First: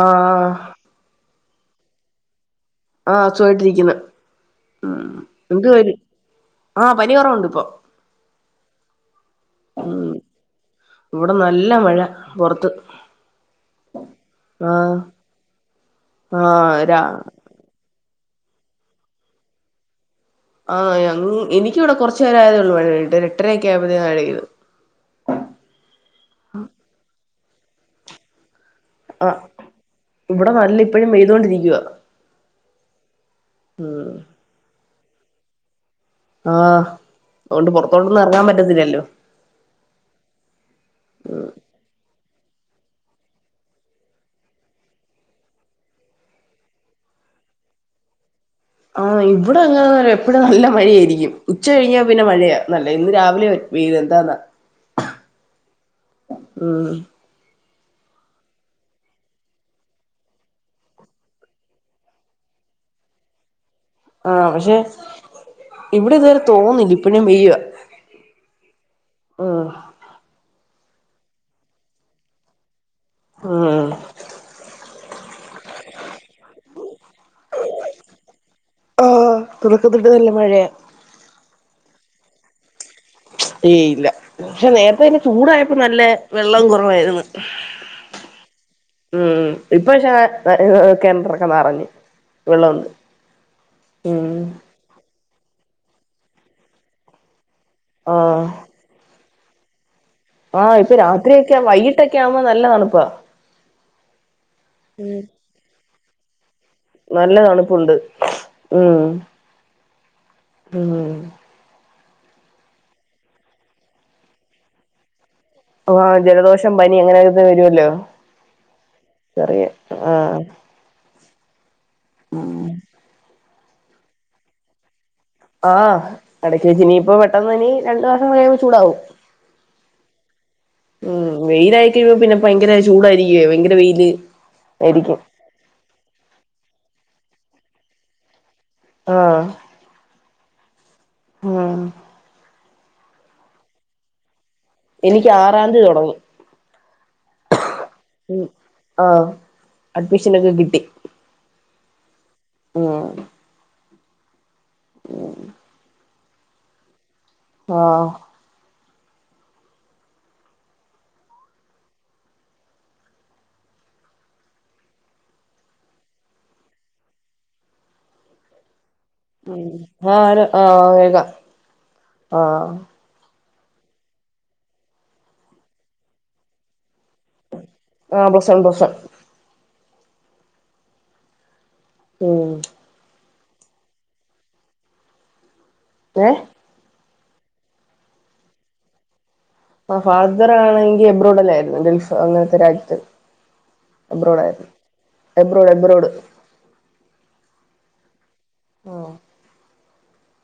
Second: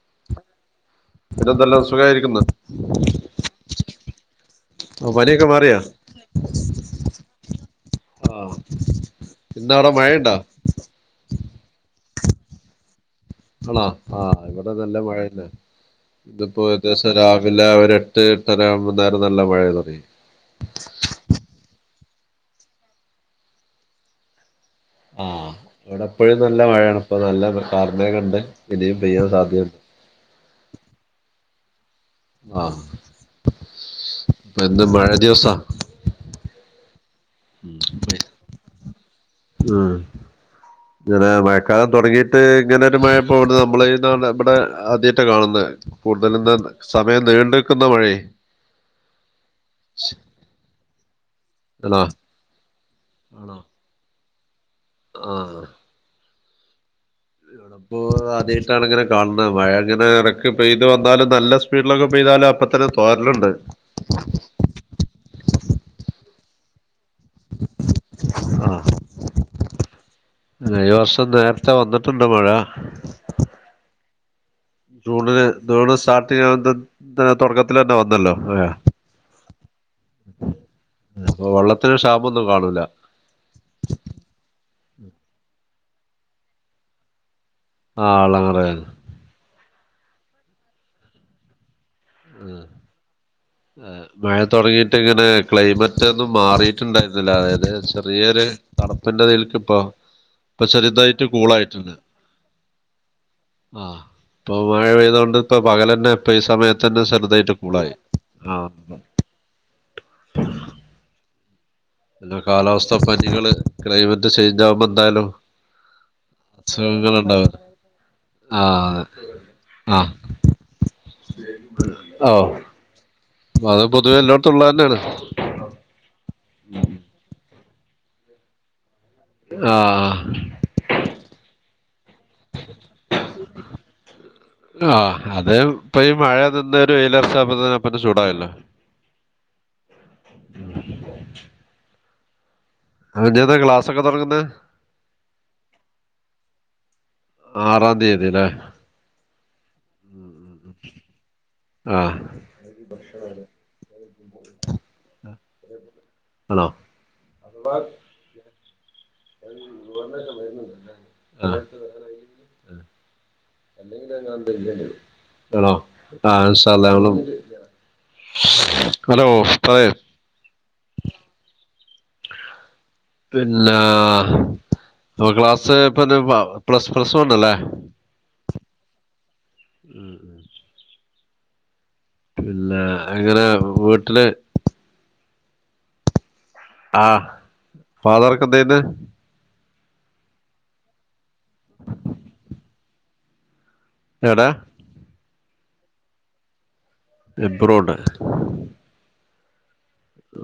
ആ എന്തെല്ലാം സുഖമായിരിക്കുന്നു. ഉ ആ പനിയൊക്കെ എന്ത് വ മാറിയാ ആഹ പനി കുറവുണ്ട് ഇപ്പൊ ആഹ് ഇന്നവിടെ മഴയുണ്ടോ ഇവിടെ നല്ല മഴ പുറത്ത്. ആണാ ആഹ് ഇവിടെ നല്ല മഴല്ല ഇതിപ്പോ ആഹ് രാ ഏകദേശം രാവിലെ അവ [unintelligible] നല്ല മഴയന്ന് [unintelligible] ആ് എനിക്കിവിടെ കുറച്ചുേരായയതേ ഉള്ളൂ [unintelligible] എട്ടര ആയപ്പോ മഴയ്‌തു ആ ഇവിടെ എപ്പോഴും നല്ല മഴയാണ് ഇപ്പൊ നല്ല കാർമേഘം ഉണ്ട്... ആ ഇവിടെ നല്ല ഇപ്പോഴും പെയ്ത്കൊണ്ടിരിക്കാ ആഹ ഇപ്പ എന്ത് മഴ ദിവസാ.. ആഹ് അതുകൊണ്ട് പുറത്തോട്ടൊന്നും ഇറങ്ങാൻ പറ്റത്തില്ലല്ലോ.. ഉ ഇങ്ങനെ മഴക്കാലം തുടങ്ങി.... ഇങ്ങനെ ഒരു മഴപ്പോ ഇ നമ്മളാണ് വിടെ ആദ്യമായിട്ട് കാണുന്നത് കൂടുതലന്ന് സമയം നീണ്ടുക്കുന്ന മഴേ.. ആ ഇവിടെ അങ്ങന എപ്പഴ നല്ല മഴ ആയിരിക്കും.. ഉച്ച കഴിഞ്ഞാൽ ആണോ പിന്നെ മഴയാ നല്ല ഇന്ന് രാവിലെ വയിൽ എന്താന്നാ. ആഹ... ഉം.. ഇപ്പോ ആദ്യമായിട്ടാണ് ഇങ്ങനെ കാണുന്നത് മഴ ഇങ്ങനെ ഇടക്ക് പെയ്ത് വന്നാലും നല്ല സ്പീഡിലൊക്കെ പെയ്താലും... പ്പത്തന്നെ തോരലുണ്ട്... ആഹ പക്ഷെ ഇവിടെ ഇതുവരെ തോന്നില്ല ഇപ്പഴും പെയ്യുവ... ആഹ.. ആ ഈ വർഷം നേരത്തെ വന്നിട്ടുണ്ട് മഴ ആഹ് ജൂണിന് ജൂണ് സ്റ്റാർട്ടി തുടക്കത്തി തന്നെ വന്നല്ലോ മഴ [unintelligible] മഴയാ ഒന്നും കാണൂല അപ്പന്നെ ചൂടായപ്പോ നല്ല വെള്ളം കുറവായിരുന്നു ആഹ ഉം [unintelligible] ഇപ്പ പക്ഷെ ക മറഞ്ഞു ആ ആ ഉം മഴ തുടങ്ങിട്ട് ഇങ്ങനെ ക്ലൈമറ്റ് ഒന്നും മാറിട്ടുണ്ടായിരുന്നില്ല അതായത് ചെറിയൊരു തണുപ്പിന്റെതിൽക്ക് ഇപ്പോ ആഹ ഇപ്പൊ രാത്രിയൊക്കെ വൈകിട്ടൊക്കെ ആവുമ്പോ നല്ല തണുപ്പാ ആഹ ഇപ്പൊ മഴ പെയ്ത കൊൊണ്ട് ഇപ്പ പകല തന്നെ ഇപ്പൊ ഈ സമയത്ത് തന്നെ നല്ല ചെറുതായിട്ട് കൂളായി തണുപ്പുണ്ട് ആഹ ഉം ഉം പി കാലാവസ്ഥാ പനികള് ക്ലൈമറ്റ് ചേഞ്ച് ആവുമ്പോ എന്തായാലും ആജലദോഷം പനി അസുഖങ്ങൾ അങ്ങനെ ഉണ്ടാവും വരുവല്ലോ ആഹ് ചെറിയ ആ ഉം അത് പൊതുവേ എല്ലോടത്തുള്ള താന്നെയാണ്.. ആഹ് ഇടക്ക് വെച്ച് ഇനീപ്പോ പെട്ടെന്ന് ഇനി രണ്ടു മാസം കയീമ്പോ ചൂടാവും ആഹ് മ് വെയ്ലായി കഴിയ്പോ പിന്നെ ഭയങ്കര ചൂടായിരിക്കുവേ ഭയങ്കര വെയ്ല് ആഹ് അതേപ്പൊ ഈ മഴന്ന് ഒര് വെയ്ലറിച്ചാപ്പ തന്നെ ചൂടായ്ലേ. ആഹ് ഞ്ഞേന്നാ ക്ലാസ്സൊക്കെ തൊടങ്ങുന്നേ എനിക്ക് ആറാദി തൊടങ്ങും ആറാം തീയതി മ് അല്ലേ ആഹ് അഡ്മിഷനെക്കെ കിട്ടി. ആഹ് മ് ആണോ ആഹ് അ ആണോ ആഹ് ഇന്ഷാള്ളാ ഞങ്ങള് മ് ആഹ് [unintelligible] ആഹ് പിന്നാ പ്പ ക്ലാസ് [unintelligible] പ്ലസ് പ്ലസ് വൺ അല്ലേ ആഹ് പ്ലസ് വൺ പ്ലസ് വൺ ഉം പിന്നെ എങ്ങനെ വീട്ട്ല് ഏഹ് ആഹ് ഫാദറൊക്കെന്ത് ചെയ്യണേ ആഹ് ഫാദ്റാണെങ്കി എബ്രോഡല്ലായിര്ന്ന് ഗൾഫ് അങ്ങനത്തെ രാജ്യത്ത് എടാ എബ്രോഡായിര്ന്നു എബ്രോഡ് എബ്രോഡ് എബ്രോഡ് ആഹ്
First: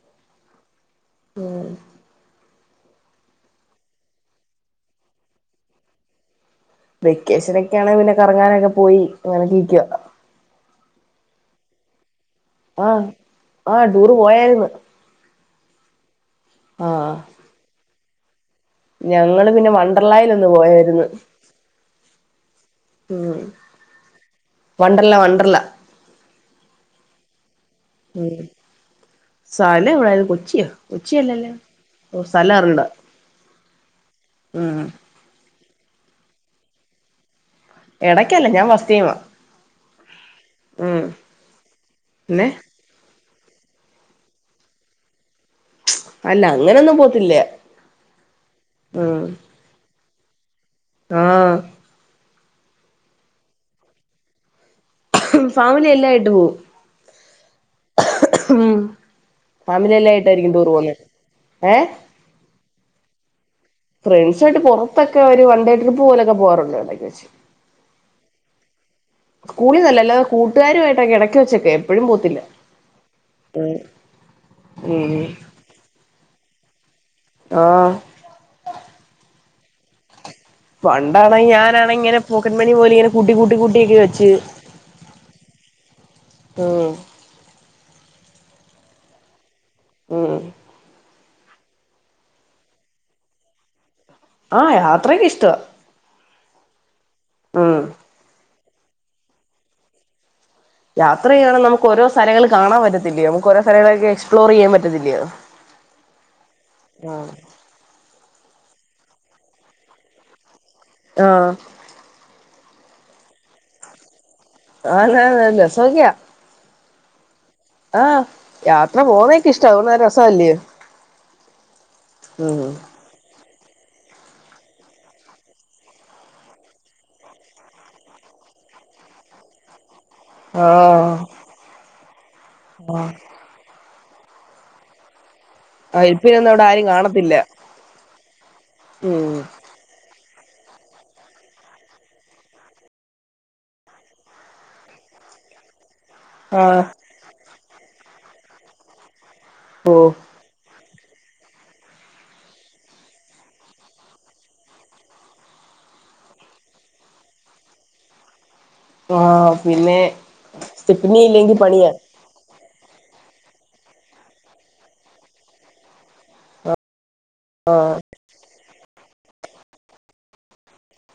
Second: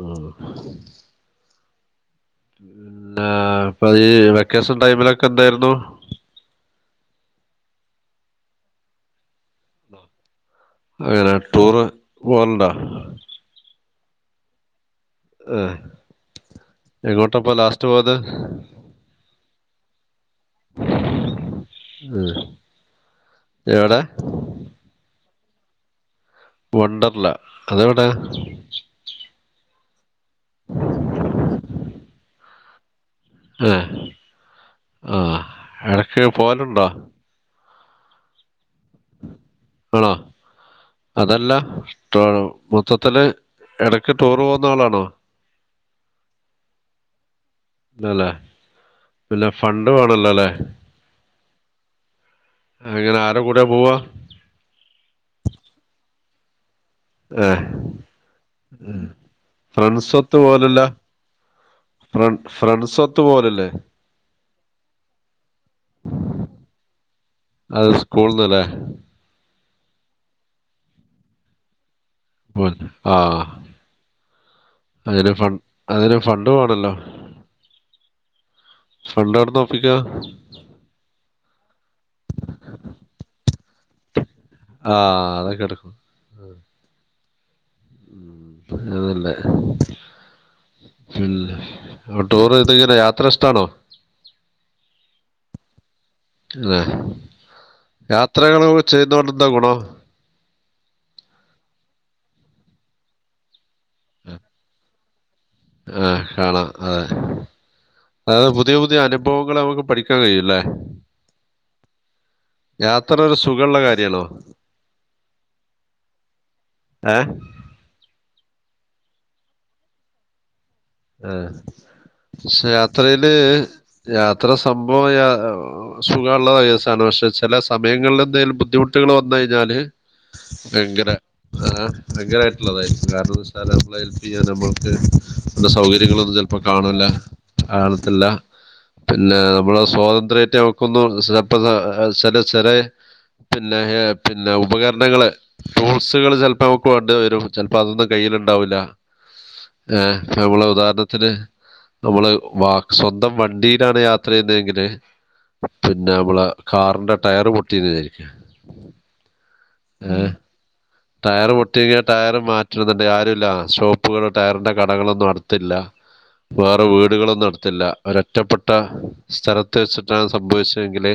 ആഹ് ആഹ് പിന്നാ ഇപ്പ ഈ വെക്കേഷൻ ടൈമിലൊക്കെന്തായിരുന്നു വെക്കേഷനൊക്കെയാണേ പിന്നെ കറങ്ങാനക്കെ പോയി അങ്ങനക്കെര്ക്യാ അങ്ങനെ ടൂറ് പോകലുണ്ടോ ആഹ് ആഹ് ടൂറ് പോയാര്ന്ന് ആഹ് എങ്ങോട്ടപ്പൊ ലാസ്റ്റ് പോയത് ഞങ്ങള് പിന്നെ വണ്ടർലായിൽ ഒന്ന് പോയാര്ന്ന്. ആഹ് മ് വണ്ടർല്ല വണ്ടർല്ല വണ്ടർല്ല അതെവടെ അതെവിടേര്ന്നു കൊച്യോ കൊച്ചിയല്ലല്ലേ ഓഹ് സ്ഥലർഞ്ഞൂട ആ ആഹ് എടക്ക് പോവലുണ്ടോ എടയ്ക്കല്ല ഞാൻ വസ് അണോ ഉം അതല്ല പിന്നെ മൊത്തത്തില് എടക്ക് ടൂറ് പോക്ന്ന ആളാണോ അല്ല അങ്ങനൊന്നും പോത്തില്ല ഇല്ലലേ ഉം പിന്നെ ഫണ്ട് വേണ ണല്ലലേ ആഹ് അങ്ങനെ ആര കൂടെ പോവാ ഫാമിലി എല്ലായിട്ട് പോവും ഏഹ് മ് ഫ്രണ്ട്സൊത്ത് പോലല്ല ഏഹ് ഫ്രൻ ഫ്രണ്ട്സൊത്ത് പോലല്ലേ [unintelligible] പുറത്തൊക്കെ ഒരു വൺ ഡേ ട്രിപ്പ് പോലൊക്കെ പോവാറുണ്ട് എടക് വെച്ച് സ്കൂൾന്നല്ലേ സ്കൂളന്നല്ലതെ കൂട്ടാരുമായിട്ടക്ക ഇടക്ക വെച്ചൊ ക്കെ [unintelligible] ആ ഉം അതിനെ ഫ അതിനന് ഫണ്ട് വേണല്ലോ ആഹ് ഫണ്ട് അവിട് ന്നാ ഒപ്പിക്ക ഫണ്ടാണെങ്കി ഞാന് ഇങ്ങനെ പോക്കറ്റ് മണി പോലെ ഇങ്ങനെ കൂട്ടി കൂട്ടി കൂട്ടിയക്കെ വെച്ച് ആ ഉം [inaudible] പറഞ്ഞതല്ലേ മംമം പിന്നെ ടൂറ് ഇത്ങ്ങനെ യാത്ര ഇഷ്ടാണോ ആഹ് യാത്രക്കെ ഇഷ്ട്ട അതെ മം [unintelligible] ചെയ്യതൊണ്ട് എന്താഗുണോം യാത്ര ചെയ്യാ ണെ ങ്കി നമുക്ക് ഓരോ സ്ഥലങ്ങള് കാണൻ പറ്റത്തില്ലയോ നമുക്ക് ഓരോ സ്ഥലങ്ങളൊക്ക എസ്പ്ലോർ ചെയ്യാൻ പറ്റത്തില്ലയോ ആഹ് കാണാം അതെ ആഹ് അതത് പുതിയ പുതിയ അനുഭവങ്ങള് നമ്മക്ക് പഠിക്കാൻ കയൂല്ലേ. ആഹ്. യാത്ര ഒരു സുഖള്ള കാര്യല്ലോ. ആന്ന് ആന്ന് രസോക്ക്യ. ഏഹ് ആഹ് യാത്ര പോവുന്നേയൊക്കെ ഇഷ്ടവാ [unintelligible] രസവാല്ല്യോ? ആഹ് പക്ഷെ യാത്രയില് യാത്ര സംഭവം യാ സുഖമുള്ള കേസാണ് പക്ഷെ ചെല സമയങ്ങളിലെന്തേലും ബു ദ്ധിമുട്ട്കള് വന്ന് കഴിഞ്ഞാല് ഭയങ്കര ആഹ് ആഹ് ഭയങ്കരമായിട്ടുള്ളതായി ആഹ് കാരണംന്ന് വെച്ചാല് [unintelligible] നമ്മക്ക് ന്ന് ആഹ് ഇപ്പ സൗകര്യങ്ങളൊന്നും ഇതൊന്നും ചെലപ്പോ അവിടെ ആരും കാണൂല്ല കാണത്തില്ല കാണത്തില്ല ഉം പിന്നെ നമ്മുടെ സ്വാതന്ത്ര്യ [unintelligible] ചെല ചെലേ പിന്നെ ഏഹ് പിന്നെ ഉപകരണങ്ങള് ടൂ ൾസ്സുകൾ ചിലപ്പോ ആഹ് നമക്ക് വണ്ട വരും ചെലപ്പോ അതൊന്നും കയ്യിലുണ്ടാവില്ല. ഓഹ് ള്ള ഉദാഹരണത്തിന് നമ്മള് വാ സ്വന്തം വണ്ടിയിലാണ് യാത്ര ചെയ്യുന്നതെങ്കില് പിന്നെ നമ്മളെ കാറിന്റെ ടയർ പൊട്ടീന്ന് വിചാരിക്ക ആഹ് പിന്നെ സ്റ്റെപ്പിനി ടയറ് ഇല്ലെങ്കി പണിയാ പൊട്ടിങ്കി ആ ടയറ് മാ റ്റണംന്നുണ്ടെങ്കി ആരൂല്ല ഷോപ്പുകള് ടയറിന്റെ കടകളൊന്നും അടുത്തില്ല വേറെ വീടുകളൊ ന്നടുത്തില്ല ഒരൊറ്റപ്പെ ട്ട സ്ഥലത്ത് വെച്ചിട്ടാണ് സംഭവിച്ചതെങ്കില്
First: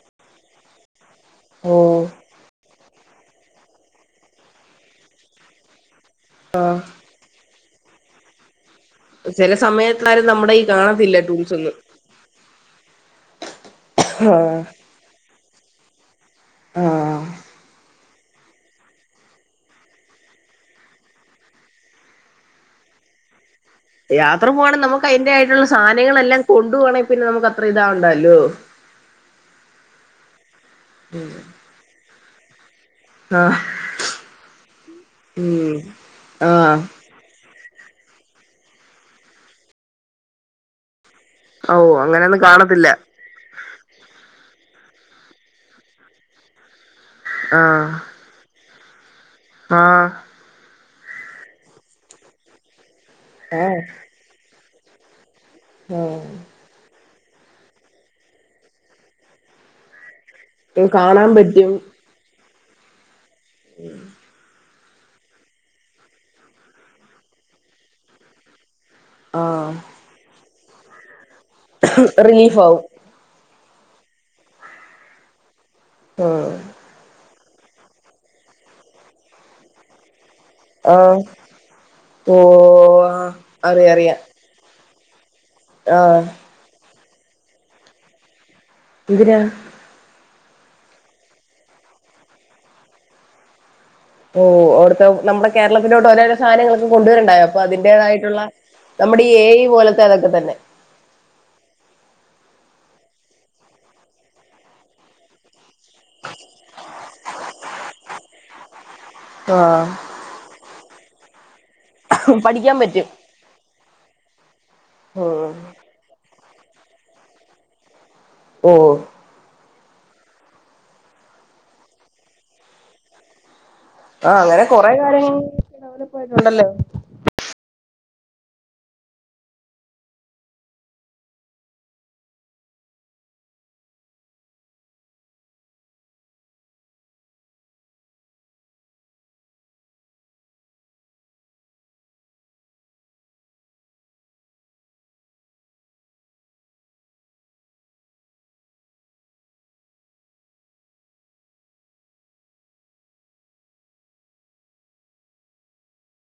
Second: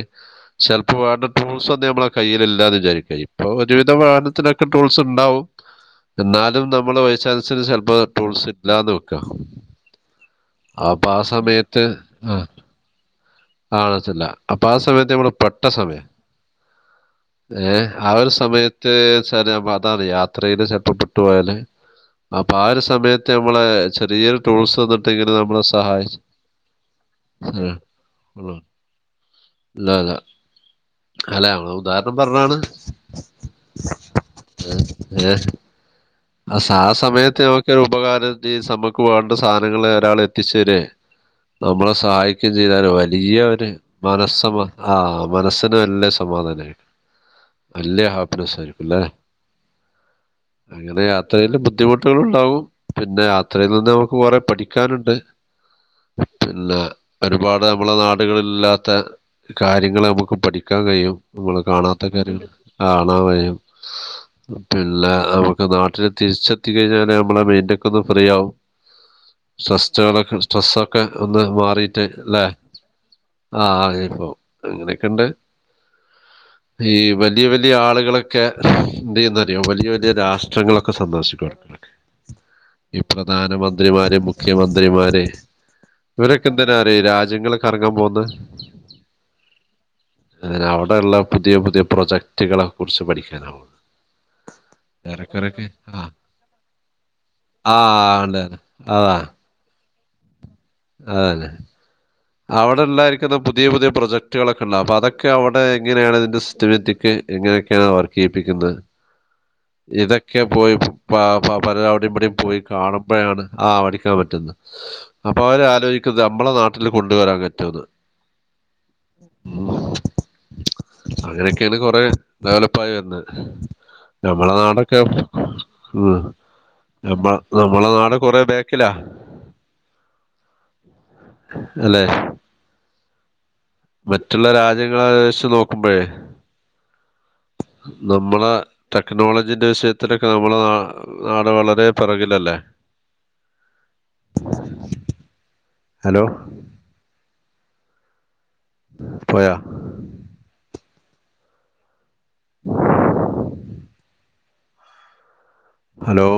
ചെലപ്പോ വേണ്ട ടൂൾസൊന്നും ഓഹ് നമ്മളെ കയ്യിലില്ലാന്ന് വിചാരിക്ക ഇപ്പൊ ഒരുവിധം വാഹനത്തിനൊക്കെ ടൂൾസ് ഉണ്ടാവും. എന്നാലും നമ്മള് വൈസ് ചാൻസില് ചെലപ്പോ ടൂൾസ് ഇല്ലാന്ന് വെക്ക ചെല സമയത്താരും നമ്മുടെ ഈ അപ്പൊ കാണത്തില്ല ആ ടൂൾസ് ഒന്നും സമയത്ത് ആഹ് കാണത്തില്ല ആഹ് അപ്പൊ ആ സമയത്ത് നമ്മള് പെട്ട സമയാ ആഹ് ഏഹ് ആ ഒരു സമയത്ത് [unintelligible] അതാണ് യാത്രയില് ചെല്പം പെട്ടു പോയാല് അപ്പൊ ആ ഒരു സമയത്ത് നമ്മളെ ചെറിയൊരു യാത്ര പോവാണെ ടൂൾസ് നമുക്ക് വന്നിട്ട് അയിന്റെ ഇങ്ങനെ നമ്മളെ ആയിട്ടുള്ള സഹായി സാധനങ്ങളെല്ലാം കൊണ്ടു പോവാണെ പിന്നെ നമുക്ക് അത്ര ഏഹ് ഇതാവണ്ടല്ലോ ഉം [unintelligible] അല്ല ആ ഉദാഹരണം പറഞ്ഞാണ് ആഹ് [unintelligible] ഉം ആ ആഹ് സമയത്ത് [unintelligible] [unintelligible] ഉപകാരം ചെയ് നമുക്ക് വേണ്ട സാധനങ്ങൾ ഒരാൾ എത്തിച്ച് തരെ നമ്മളെ ഓഹ് അങ്ങനെയൊന്നും സഹായിക്കുകയും കാണത്തില്ല ചെയ്താല് വലിയ ഒരു മനസ്സമാ ഹ മനസ്സിന് വല്യ സമാധാനമായിരിക്കും ആഹ് വല്യ ഹാപ്പിനെസ്സ് ആയിരിക്കും അല്ലെ ആഹ് അങ്ങനെ യാത്രയിൽ ബുദ്ധിമുട്ടുകൾ ഉണ്ടാവും പിന്നെ യാത്രയിൽ നിന്ന് നമുക്ക് കുറെ പഠിക്കാനുണ്ട് ഉം പിന്നെ ഒരുപാട് നമ്മളെ നാടുകളിൽ ഇല്ലാത്ത കാര്യങ്ങൾ നമുക് പഠിക്കാൻ കഴിയും കാണാൻ നമ്മള് പറ്റും കാണാത്ത കാര്യം കാണാൻ കഴിയും പിന്നെ നമുക്ക് നാട്ടില് തിരിച്ചെത്തികഴിഞ്ഞാല് നമ്മളുടെ മൈന്റൊ ക്കെ ഒന്ന് ഫ്രീ ആകും ആഹ് സ്ട്രെസ്റ്റുകളൊക്കെ സ്ട്രെസ്സൊക്കെ ഒന്ന് മാറിട്ട് അല്ലേ റിലീഫാവും ആഹ് ഇപ്പോ അങ്ങനെയൊക്കെണ്ട് ആഹ് ഈ വൽ വലിയ വലിയ ആളുകളൊക്കെ എന്ത് ചെയ്യും അറിയോ വലിയ വലിയ രാഷ് ഷ്ട്രളൊക്കെ ആഹ് സന്ദർശിക്കുക ഈ ഓഹ് അറിയാ അറിയാ പ്രധാനമന്ത്രിമാരും മുഖ്യമന്ത് ന്ത്രിമാരെ ആഹ് ഇവരൊക്കെ എന്തിനാ അറിയോ രാജ്യങ്ങളൊക്കെ കറങ്ങാൻ പോകുന്നേ എന്തിനാ [unintelligible] അവിടെയുള്ള പുതിയ പുതിയ പ്രൊജക്ടുകളെ കുറിച്ച് പഠിക്കാനാവൂ ഓഹ് [unintelligible] നമ് കേരളത്തിലോട്ട് ഓരോരോ സാധനങ്ങളൊക്കെ കൊണ്ടുവരണ്ടാ യോ അപ്പൊ ആ ഉണ്ട് അതിന്റേതായിട്ടുള്ള ഉണ്ട്. നമ്മുടെ ഈ എ. ഐ തു പോലത്തെ ഒക്കെ തന്നെ ആതന്നെ അവിടെ ഉണ്ടായിരിക്കുന്ന പുതിയ പുതിയ പ്രൊജക്ടുകളൊക്കെ ഉണ്ടാവും അപ്പൊ അതൊക്കെ അവിടെ എങ്ങനെയാണ് ഇതിന്റെ സിസ്റ്റമാറ്റിക് എങ്ങനെയൊക്കെയ വർക്ക് ചെയ്പ്പിക്കുന്നത് ആഹ് ഇതൊക്കെ പോയി അപ്പോൾ പലരും അവിടെയും ഇവിടെേയും പോയി പഠിക്കാൻ പറ്റും കാണുമ്പോഴാണ് ആ പഠിക്കാൻ പറ്റുന്നത് ഉം അവരെ ആലോചിക്കുന്നത് നമ്മളെ നാട്ടിൽ കൊണ്ടുവരാൻ പറ്റുമന്ന് ഓ ഉ അങ്ങനെയൊക്കെയാണ് കൊറെ ഡെവലപ്പായി വരുന്നത് ആ നമ്മളെ അങ്ങനെ കൊറെ നാടൊക്കെ കാര്യങ്ങൾ ഉ ഡെവലപ്പ് ആയിട്ടുണ്ടല്ലോ നമ്മള നമ്മളെ നാട് കൊറെ ബേക്കിലാ അല്ലേ മറ്റുള്ള രാജ്യങ്ങളെ വച്ച് നോക്കുമ്പോഴേ നമ്മളെ ടെക്നോളജീന്റെ വിഷയത്തിലൊക്കെ നമ്മളെ ന നാട് വളരെ പിറകിലല്ലേ ഹലോ പോയ [inaudible] ഹലോ